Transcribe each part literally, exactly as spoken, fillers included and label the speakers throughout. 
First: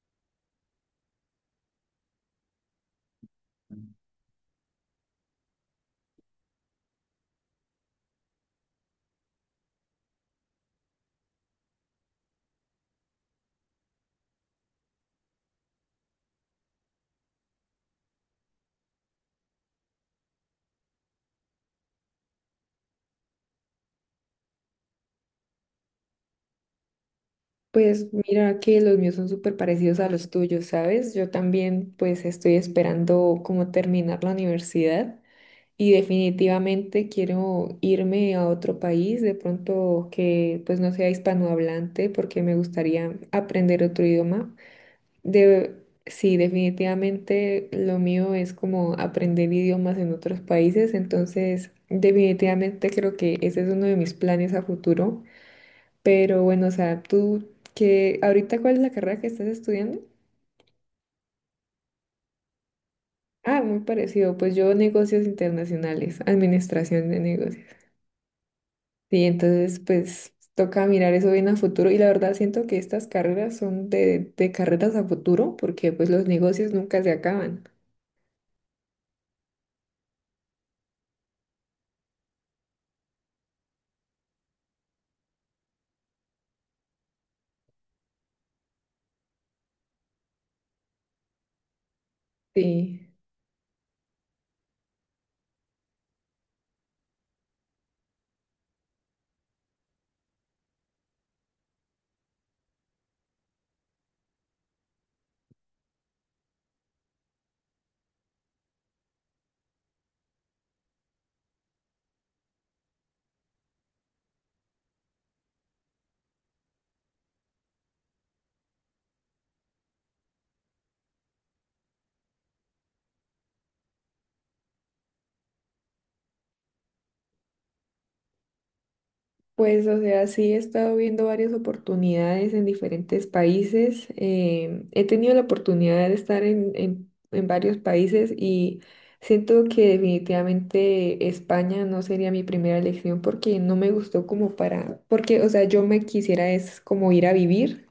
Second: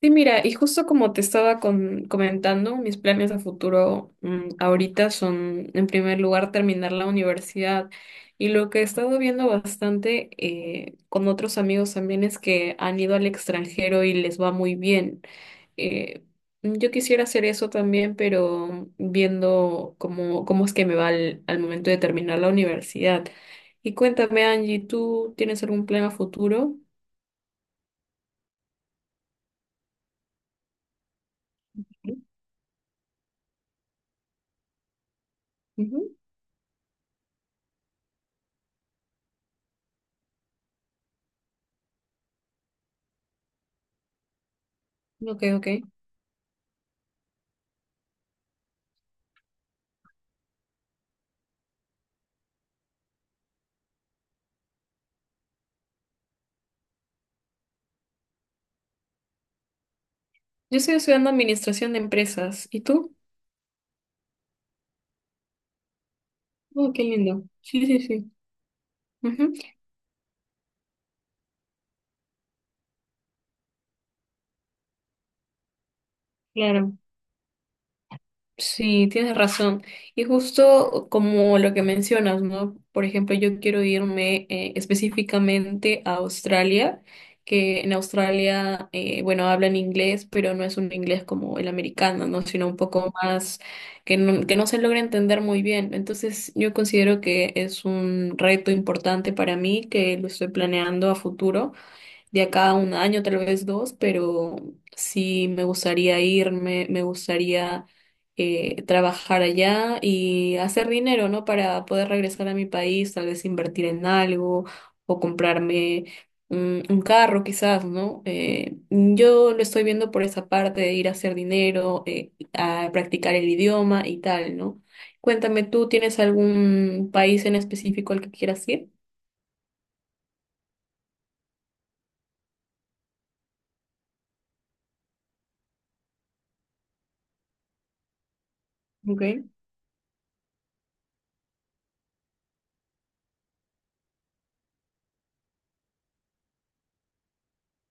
Speaker 1: Sí, mira, y justo como te estaba con- comentando, mis planes a futuro mm, ahorita son, en primer lugar, terminar la universidad. Y lo que he estado viendo bastante eh, con otros amigos también es que han ido al extranjero y les va muy bien. Eh, yo quisiera hacer eso también, pero viendo cómo, cómo es que me va al, al momento de terminar la universidad. Y cuéntame, Angie, ¿tú tienes algún plan a futuro?
Speaker 2: Pues mira que los míos son súper parecidos a los tuyos, ¿sabes? Yo también pues estoy esperando como terminar la universidad y
Speaker 1: Ujú.
Speaker 2: definitivamente quiero irme a otro país, de pronto que pues no sea hispanohablante porque me gustaría aprender otro idioma.
Speaker 1: Ok, ok.
Speaker 2: De, sí, definitivamente lo mío es como aprender idiomas en otros países, entonces definitivamente creo que ese es uno de mis planes a futuro. Pero bueno, o sea, tú que ahorita ¿cuál es la carrera que estás estudiando?
Speaker 1: Yo estoy estudiando administración de empresas. ¿Y tú?
Speaker 2: Ah, muy parecido. Pues yo negocios internacionales,
Speaker 1: Oh, qué
Speaker 2: administración de
Speaker 1: lindo.
Speaker 2: negocios.
Speaker 1: Sí, sí, sí.
Speaker 2: Sí,
Speaker 1: Ujú.
Speaker 2: entonces pues toca mirar eso bien a futuro y la verdad siento que estas carreras son de, de carreras a futuro porque pues los negocios
Speaker 1: Claro.
Speaker 2: nunca se acaban.
Speaker 1: Sí, tienes razón. Y justo como lo que mencionas, ¿no? Por ejemplo, yo quiero irme eh, específicamente a Australia, que en Australia, eh, bueno, hablan inglés, pero no es un inglés como el americano, ¿no? Sino un
Speaker 2: Sí.
Speaker 1: poco más que no, que no se logra entender muy bien. Entonces, yo considero que es un reto importante para mí, que lo estoy planeando a futuro de acá a un año, tal vez dos, pero sí me gustaría irme, me gustaría eh, trabajar allá y hacer dinero, ¿no? Para poder regresar a mi país, tal vez invertir en algo o comprarme un, un carro, quizás, ¿no? Eh, yo lo estoy viendo por esa parte de ir a hacer dinero, eh, a practicar el idioma y tal, ¿no? Cuéntame, ¿tú tienes algún país en específico al que quieras ir?
Speaker 2: Pues, o sea, sí he estado viendo varias oportunidades en diferentes países. Em, he tenido la oportunidad de estar en, en- en varios países y
Speaker 1: Okay,
Speaker 2: siento que definitivamente España no sería mi primera elección porque no me gustó como para, porque, o sea, yo me quisiera es como ir a vivir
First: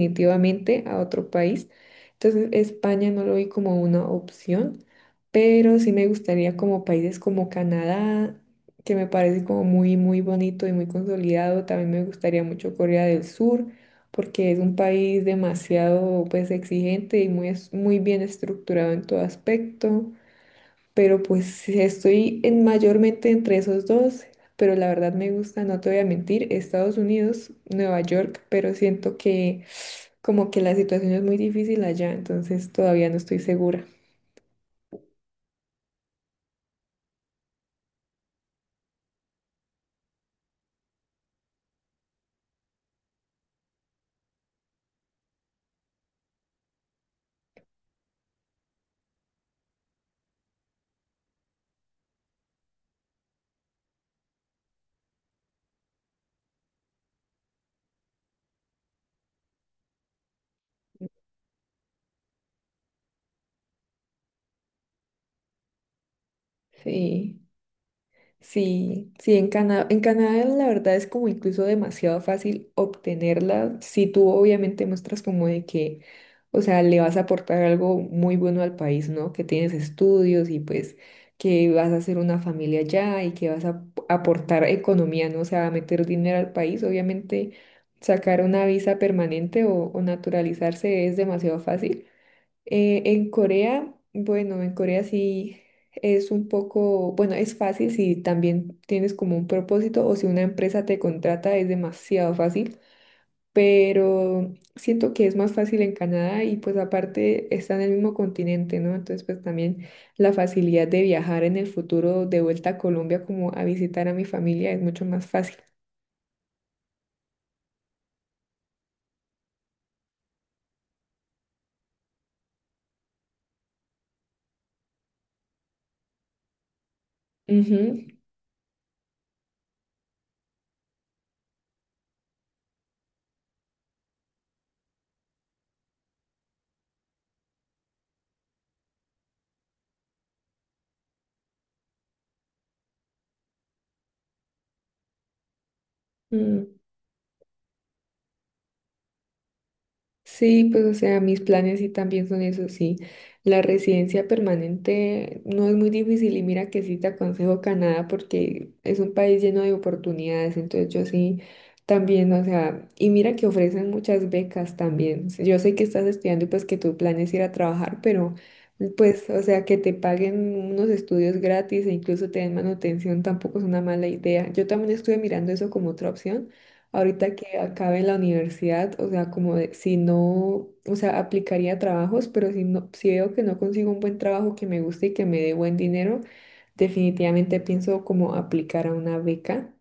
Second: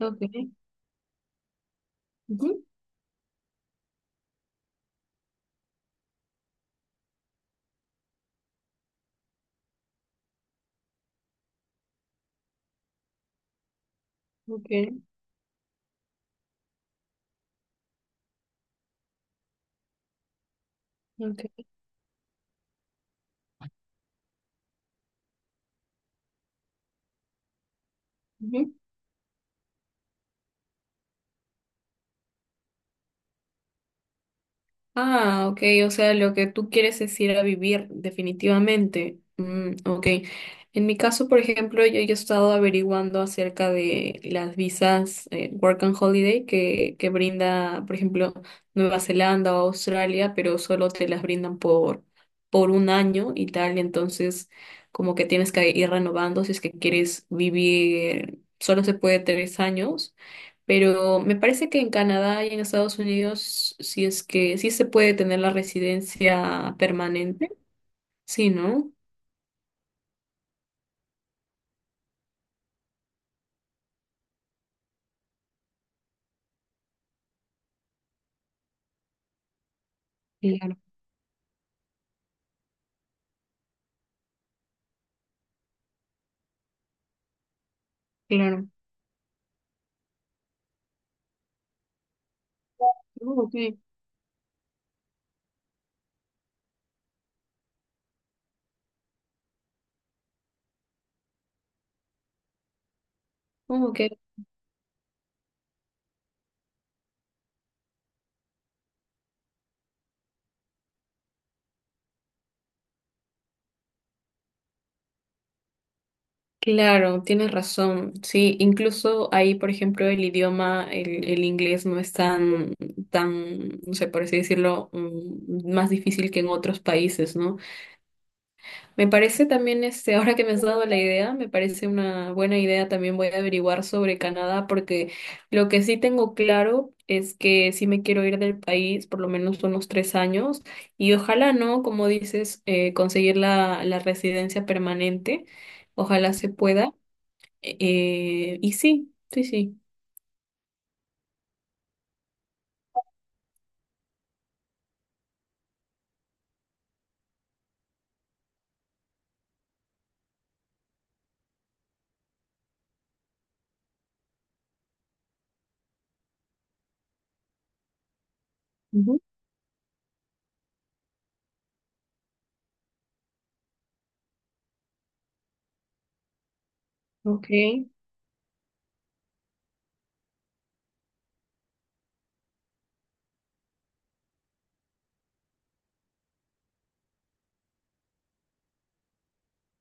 Speaker 1: okay,
Speaker 2: a otro país. Entonces,
Speaker 1: ujú,
Speaker 2: España no lo vi como una opción, pero sí me gustaría como países como Canadá que me parece como muy, muy bonito y muy consolidado. También me gustaría mucho Corea del Sur, porque es un
Speaker 1: okay,
Speaker 2: país demasiado, pues, exigente y muy, es- muy bien estructurado en todo aspecto. Pero
Speaker 1: ok.
Speaker 2: pues estoy en mayormente entre esos dos, pero la verdad me gusta, no te voy a mentir, Estados Unidos, Nueva York,
Speaker 1: Ujú.
Speaker 2: pero siento que como que la situación es muy difícil allá, entonces todavía no estoy segura.
Speaker 1: Ah, ok, o sea, lo que tú quieres es ir a vivir definitivamente. Mm, ok. En mi caso, por ejemplo, yo, yo he estado averiguando acerca de las visas eh, Work and Holiday que, que brinda, por ejemplo, Nueva Zelanda o Australia, pero solo te las brindan por, por un año y tal, entonces como que tienes que ir renovando si es que quieres vivir, solo se puede tres años. Pero me parece que en Canadá y en Estados Unidos, si es que sí se puede tener la residencia
Speaker 2: Sí.
Speaker 1: permanente, sí, ¿no?
Speaker 2: Sí, sí, en Canadá, en Canadá la verdad es como incluso demasiado fácil obtenerla si tú obviamente muestras como de que, o sea, le vas a aportar algo muy bueno al país, ¿no? Que tienes estudios y
Speaker 1: Claro,
Speaker 2: pues que vas a hacer una familia allá y que vas a aportar economía, ¿no? O sea, a meter dinero al país, obviamente sacar una
Speaker 1: claro.
Speaker 2: visa permanente o, o naturalizarse es demasiado fácil. Eh, en
Speaker 1: Oh, ok.
Speaker 2: Corea, bueno, en Corea sí es un poco, bueno, es fácil si también tienes como un propósito o si una empresa te contrata es demasiado fácil,
Speaker 1: Oh, ok.
Speaker 2: pero siento que es más fácil en Canadá y pues aparte está en el mismo continente, ¿no? Entonces pues también la facilidad de viajar en el futuro de vuelta a Colombia como a visitar a mi familia es mucho más fácil.
Speaker 1: Claro, tienes razón. Sí, incluso ahí, por ejemplo, el idioma, el, el inglés no es tan, tan, no sé, por así decirlo, mm, más difícil que en otros países, ¿no?
Speaker 2: Ujú.
Speaker 1: Me parece también, este, ahora que me has dado la idea, me parece una buena idea. También voy a averiguar sobre Canadá, porque lo que sí tengo claro es que sí me quiero ir del país por lo menos unos tres años y ojalá, ¿no? Como dices, eh, conseguir la, la residencia permanente. Ojalá se
Speaker 2: Mm.
Speaker 1: pueda. Eh, y sí, sí, sí.
Speaker 2: Sí, pues o sea, mis planes sí también son esos, sí. La residencia permanente no es muy difícil y mira que sí te aconsejo Canadá porque es un país lleno de oportunidades, entonces yo sí también, o sea, y mira que ofrecen muchas becas también. Yo sé que estás estudiando y pues que tu plan es ir a trabajar, pero
Speaker 1: Ujú.
Speaker 2: pues, o sea, que te paguen unos estudios gratis e incluso te den manutención tampoco es una mala idea. Yo también estuve mirando eso como otra opción ahorita
Speaker 1: Ok,
Speaker 2: que acabe la universidad, o sea, como de- si no, o sea, aplicaría trabajos, pero si no, si veo que no consigo un buen trabajo que me guste y que me dé buen dinero, definitivamente pienso como aplicar a una beca,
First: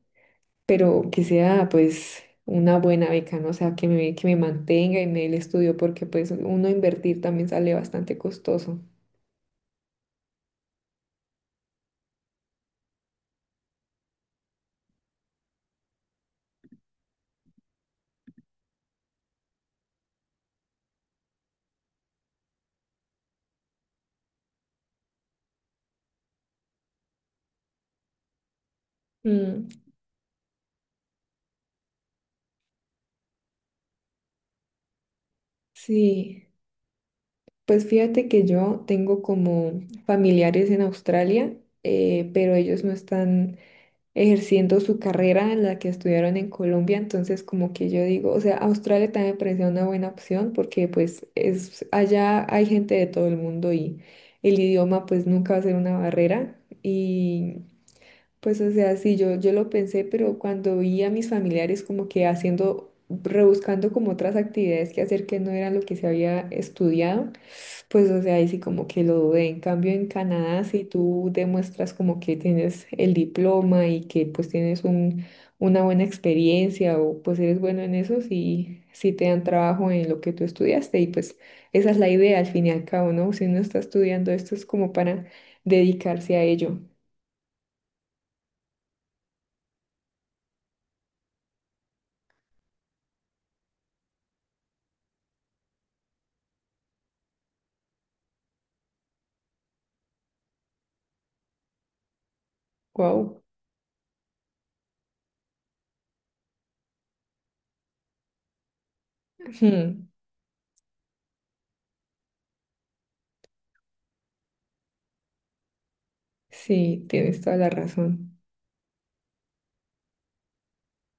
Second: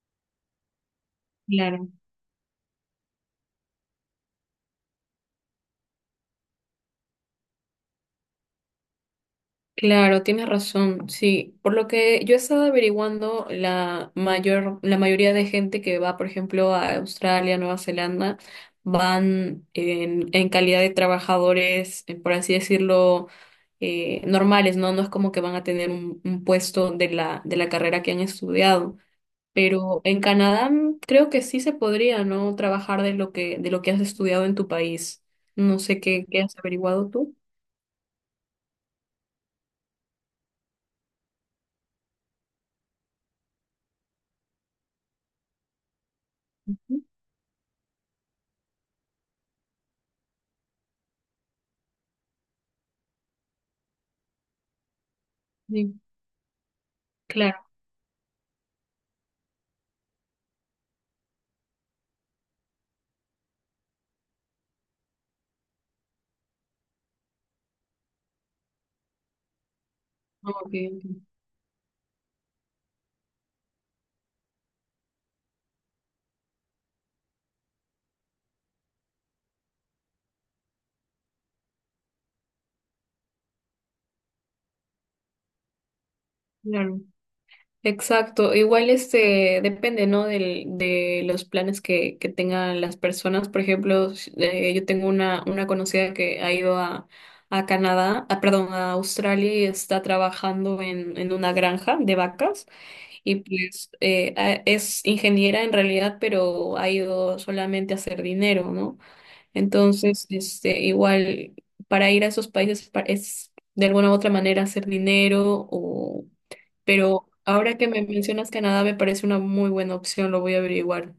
Speaker 2: pero que sea
Speaker 1: claro.
Speaker 2: pues una buena beca, ¿no? O sea, que me, que me mantenga y me dé el estudio, porque pues uno invertir también sale bastante costoso.
Speaker 1: Claro, tienes razón, sí. Por lo que yo he estado averiguando, la mayor, la mayoría de gente que va, por ejemplo, a Australia, Nueva Zelanda, van en, en calidad de trabajadores, eh, por así decirlo, eh, normales, ¿no? No es como que van a tener un, un puesto de la, de la carrera que han estudiado.
Speaker 2: Mm,
Speaker 1: Pero en Canadá mm, creo que sí se podría, ¿no? Trabajar de lo que, de lo que has estudiado en tu país. No sé qué, qué
Speaker 2: sí,
Speaker 1: has averiguado tú.
Speaker 2: pues fíjate que yo tengo como familiares en Australia, eh, pero ellos no están ejerciendo su carrera en la que estudiaron en Colombia, entonces como que yo digo, o sea, Australia también me parecía una buena opción porque pues es allá hay gente de todo el mundo y el idioma pues nunca va a ser una
Speaker 1: Sí,
Speaker 2: barrera y
Speaker 1: claro.
Speaker 2: pues o sea, sí, yo, yo lo pensé, pero cuando vi a mis familiares como que haciendo, rebuscando como otras actividades que hacer que no eran lo que se había estudiado, pues, o sea, ahí sí como que lo dudé. En cambio, en
Speaker 1: Ok,
Speaker 2: Canadá,
Speaker 1: ok.
Speaker 2: si tú demuestras como que tienes el diploma y que pues tienes un, una buena experiencia o pues eres bueno en eso, sí, sí te dan trabajo en lo que tú estudiaste y pues esa es la idea al fin y al cabo, ¿no? Si uno está estudiando esto es como para dedicarse a ello.
Speaker 1: Claro. Exacto. Igual este depende, ¿no? Del, de los planes que, que tengan las personas. Por ejemplo, s- eh, yo tengo una, una conocida que ha ido a, a Canadá, ah, perdón, a Australia y está trabajando en, en una granja de vacas y
Speaker 2: Wow.
Speaker 1: pues eh, a- es ingeniera en realidad, pero ha ido solamente a hacer dinero, ¿no? Entonces, este, igual para ir a esos países pa- es de alguna u otra manera hacer dinero,
Speaker 2: Sí,
Speaker 1: pero
Speaker 2: tienes toda la
Speaker 1: ahora que me
Speaker 2: razón.
Speaker 1: mencionas Canadá, me parece una muy buena opción, lo voy a averiguar.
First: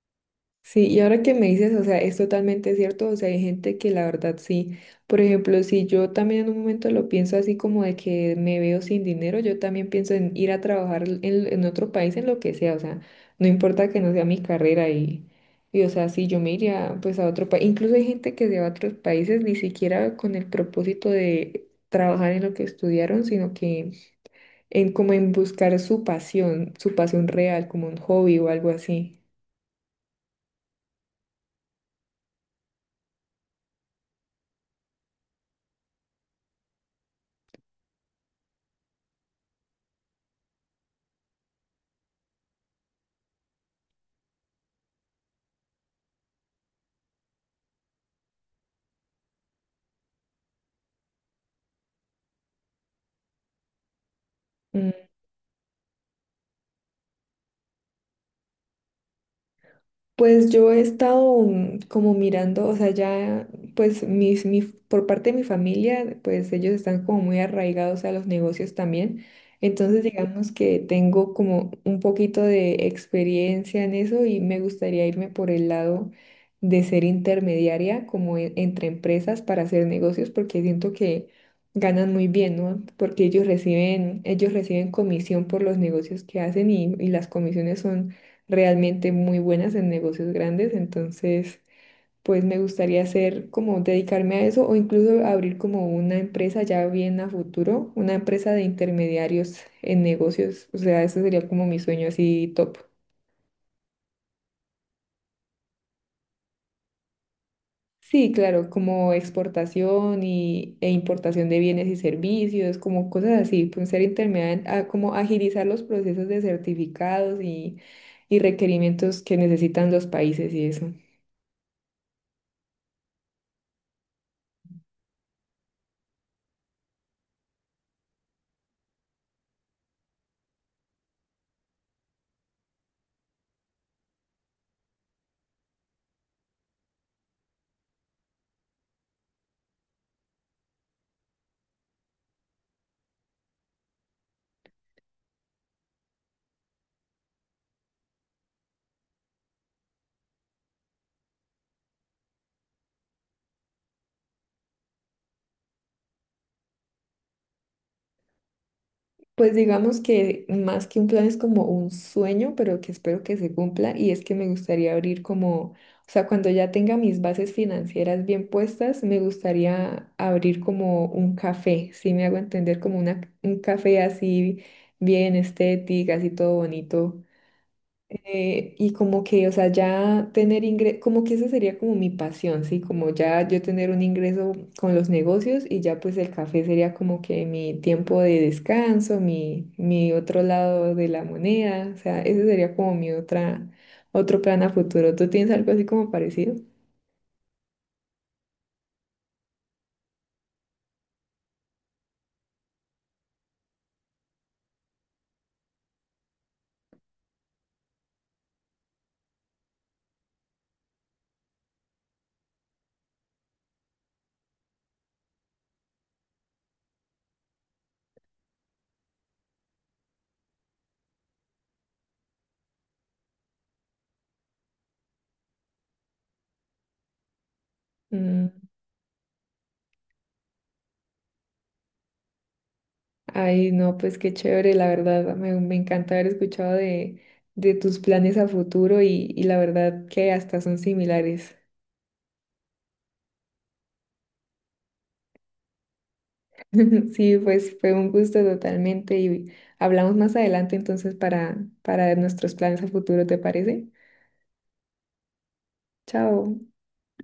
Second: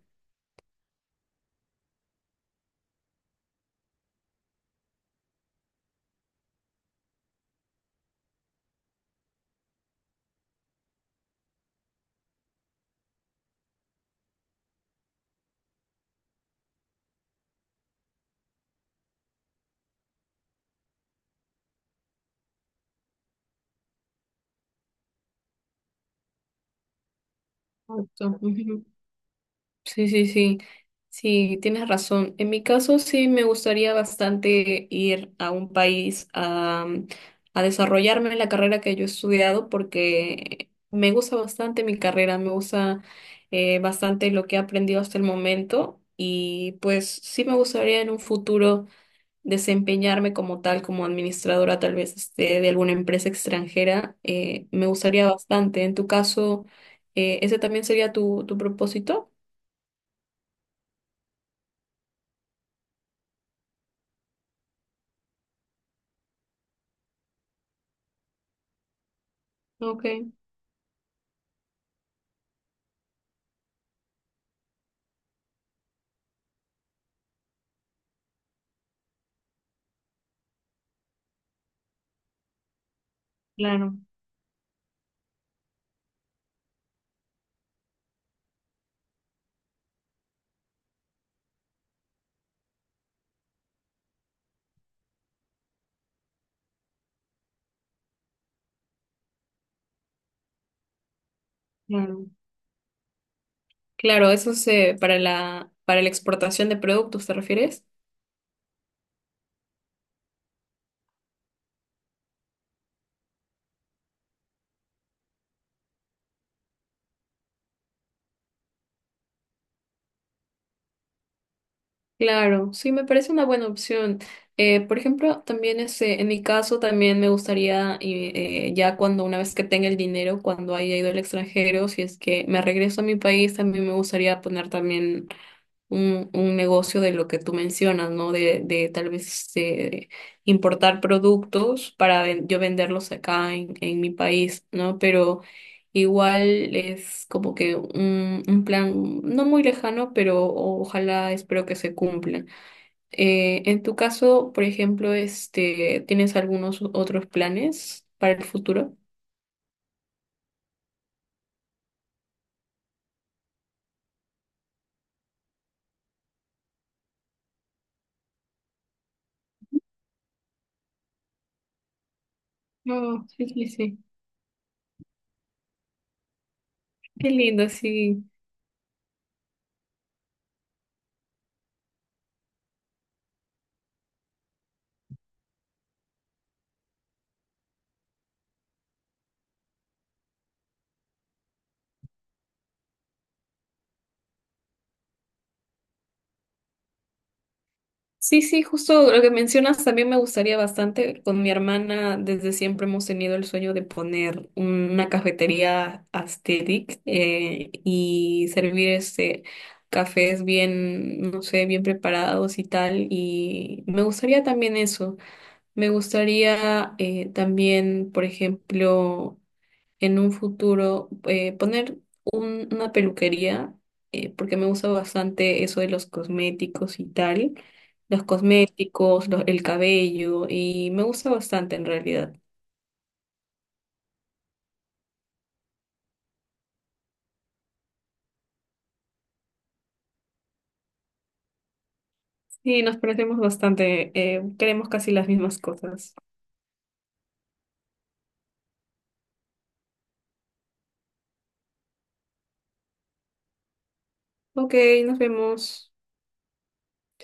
Speaker 2: Sí, y ahora que me dices, o sea, es totalmente cierto, o sea, hay gente que la verdad sí, por ejemplo, si yo también en un momento lo pienso así como de que me veo sin dinero, yo también pienso en ir a trabajar en, en otro país, en lo que sea, o sea, no importa que no sea mi carrera y, y o sea, sí, yo me iría pues a otro país, incluso hay gente que se va a otros países ni siquiera con el propósito de trabajar en lo que estudiaron, sino que en como en buscar su pasión, su pasión real, como un hobby
Speaker 1: Exacto,
Speaker 2: o algo
Speaker 1: ujú.
Speaker 2: así.
Speaker 1: Sí, sí, sí. Sí, tienes razón. En mi caso, sí me gustaría bastante ir a un país a, mm, a desarrollarme en la carrera que yo he estudiado porque me gusta bastante mi carrera, me gusta eh, bastante lo que he aprendido hasta el momento y pues sí me gustaría en un futuro desempeñarme como tal, como administradora tal vez este, de alguna empresa extranjera, eh, me
Speaker 2: Mm.
Speaker 1: gustaría bastante. En tu caso, eh, ¿ese también sería tu, tu propósito?
Speaker 2: Pues yo he estado mm, como mirando, o sea, ya, pues mis, mi, por parte de mi familia, pues ellos están como muy arraigados a los negocios también. Entonces,
Speaker 1: Ok,
Speaker 2: digamos que tengo como un poquito de experiencia en eso y me gustaría irme por el lado de ser intermediaria como en- entre empresas para hacer negocios porque siento que ganan muy bien, ¿no? Porque ellos
Speaker 1: claro,
Speaker 2: reciben, ellos reciben comisión por los negocios que hacen y, y las comisiones son realmente muy buenas en negocios grandes, entonces pues me gustaría hacer como dedicarme a eso o incluso abrir como una empresa ya bien a futuro, una empresa de intermediarios en negocios, o sea, eso sería como mi sueño
Speaker 1: claro.
Speaker 2: así top.
Speaker 1: Claro, eso es eh, para la, para la exportación de productos, ¿te refieres?
Speaker 2: Sí, claro, como exportación y, e importación de bienes y servicios, como cosas así, pues ser intermediario, a- como agilizar los procesos de certificados y, y requerimientos que necesitan los países y eso.
Speaker 1: Claro, sí, me parece una buena opción. Eh, por ejemplo, también este, en mi caso, también me gustaría, eh, eh, ya cuando una vez que tenga el dinero, cuando haya ido al extranjero, si es que me regreso a mi país, también me gustaría poner también un, un negocio de lo que tú mencionas, ¿no? De, de tal vez eh, importar productos para ven- yo venderlos acá en, en mi país, ¿no? Pero igual es como que un, un plan no muy lejano, pero ojalá espero que se cumpla. Eh, en tu caso, por ejemplo, este, ¿tienes algunos otros planes para el futuro?
Speaker 2: Pues digamos que más que un plan es como un sueño, pero que espero que se cumpla y es que me gustaría abrir como, o sea, cuando ya tenga mis bases financieras bien puestas, me gustaría abrir como un café, si me hago entender, como
Speaker 1: Oh,
Speaker 2: una,
Speaker 1: sí,
Speaker 2: un
Speaker 1: sí, sí.
Speaker 2: café así bien estético, así todo bonito
Speaker 1: Qué lindo, sí.
Speaker 2: eh, y como que, o sea, ya tener ingreso, como que esa sería como mi pasión, ¿sí? Como ya yo tener un ingreso con los negocios y ya pues el café sería como que mi tiempo de descanso, mi, mi otro lado de la moneda, o sea, ese sería como mi otra, otro plan a futuro. ¿Tú tienes algo así como parecido?
Speaker 1: Sí, sí, justo lo que mencionas también me gustaría bastante. Con mi hermana desde siempre hemos tenido el sueño de poner una cafetería aesthetic eh, y servir este cafés bien, no sé, bien preparados y tal. Y me gustaría también eso. Me gustaría eh, también, por ejemplo, en un futuro eh, poner un- una peluquería, eh, porque me gusta bastante eso de los cosméticos y tal, los
Speaker 2: Mm.
Speaker 1: cosméticos, los- el cabello, y me gusta bastante en realidad.
Speaker 2: Ay, no, pues qué chévere, la verdad, me, me encanta haber escuchado de, de tus planes a futuro y, y la verdad que hasta son similares.
Speaker 1: Sí, nos parecemos bastante, eh, queremos casi las mismas cosas.
Speaker 2: Sí, pues fue un gusto totalmente y hablamos más adelante entonces para, para nuestros planes a futuro, ¿te parece?
Speaker 1: Ok, nos vemos.
Speaker 2: Chao.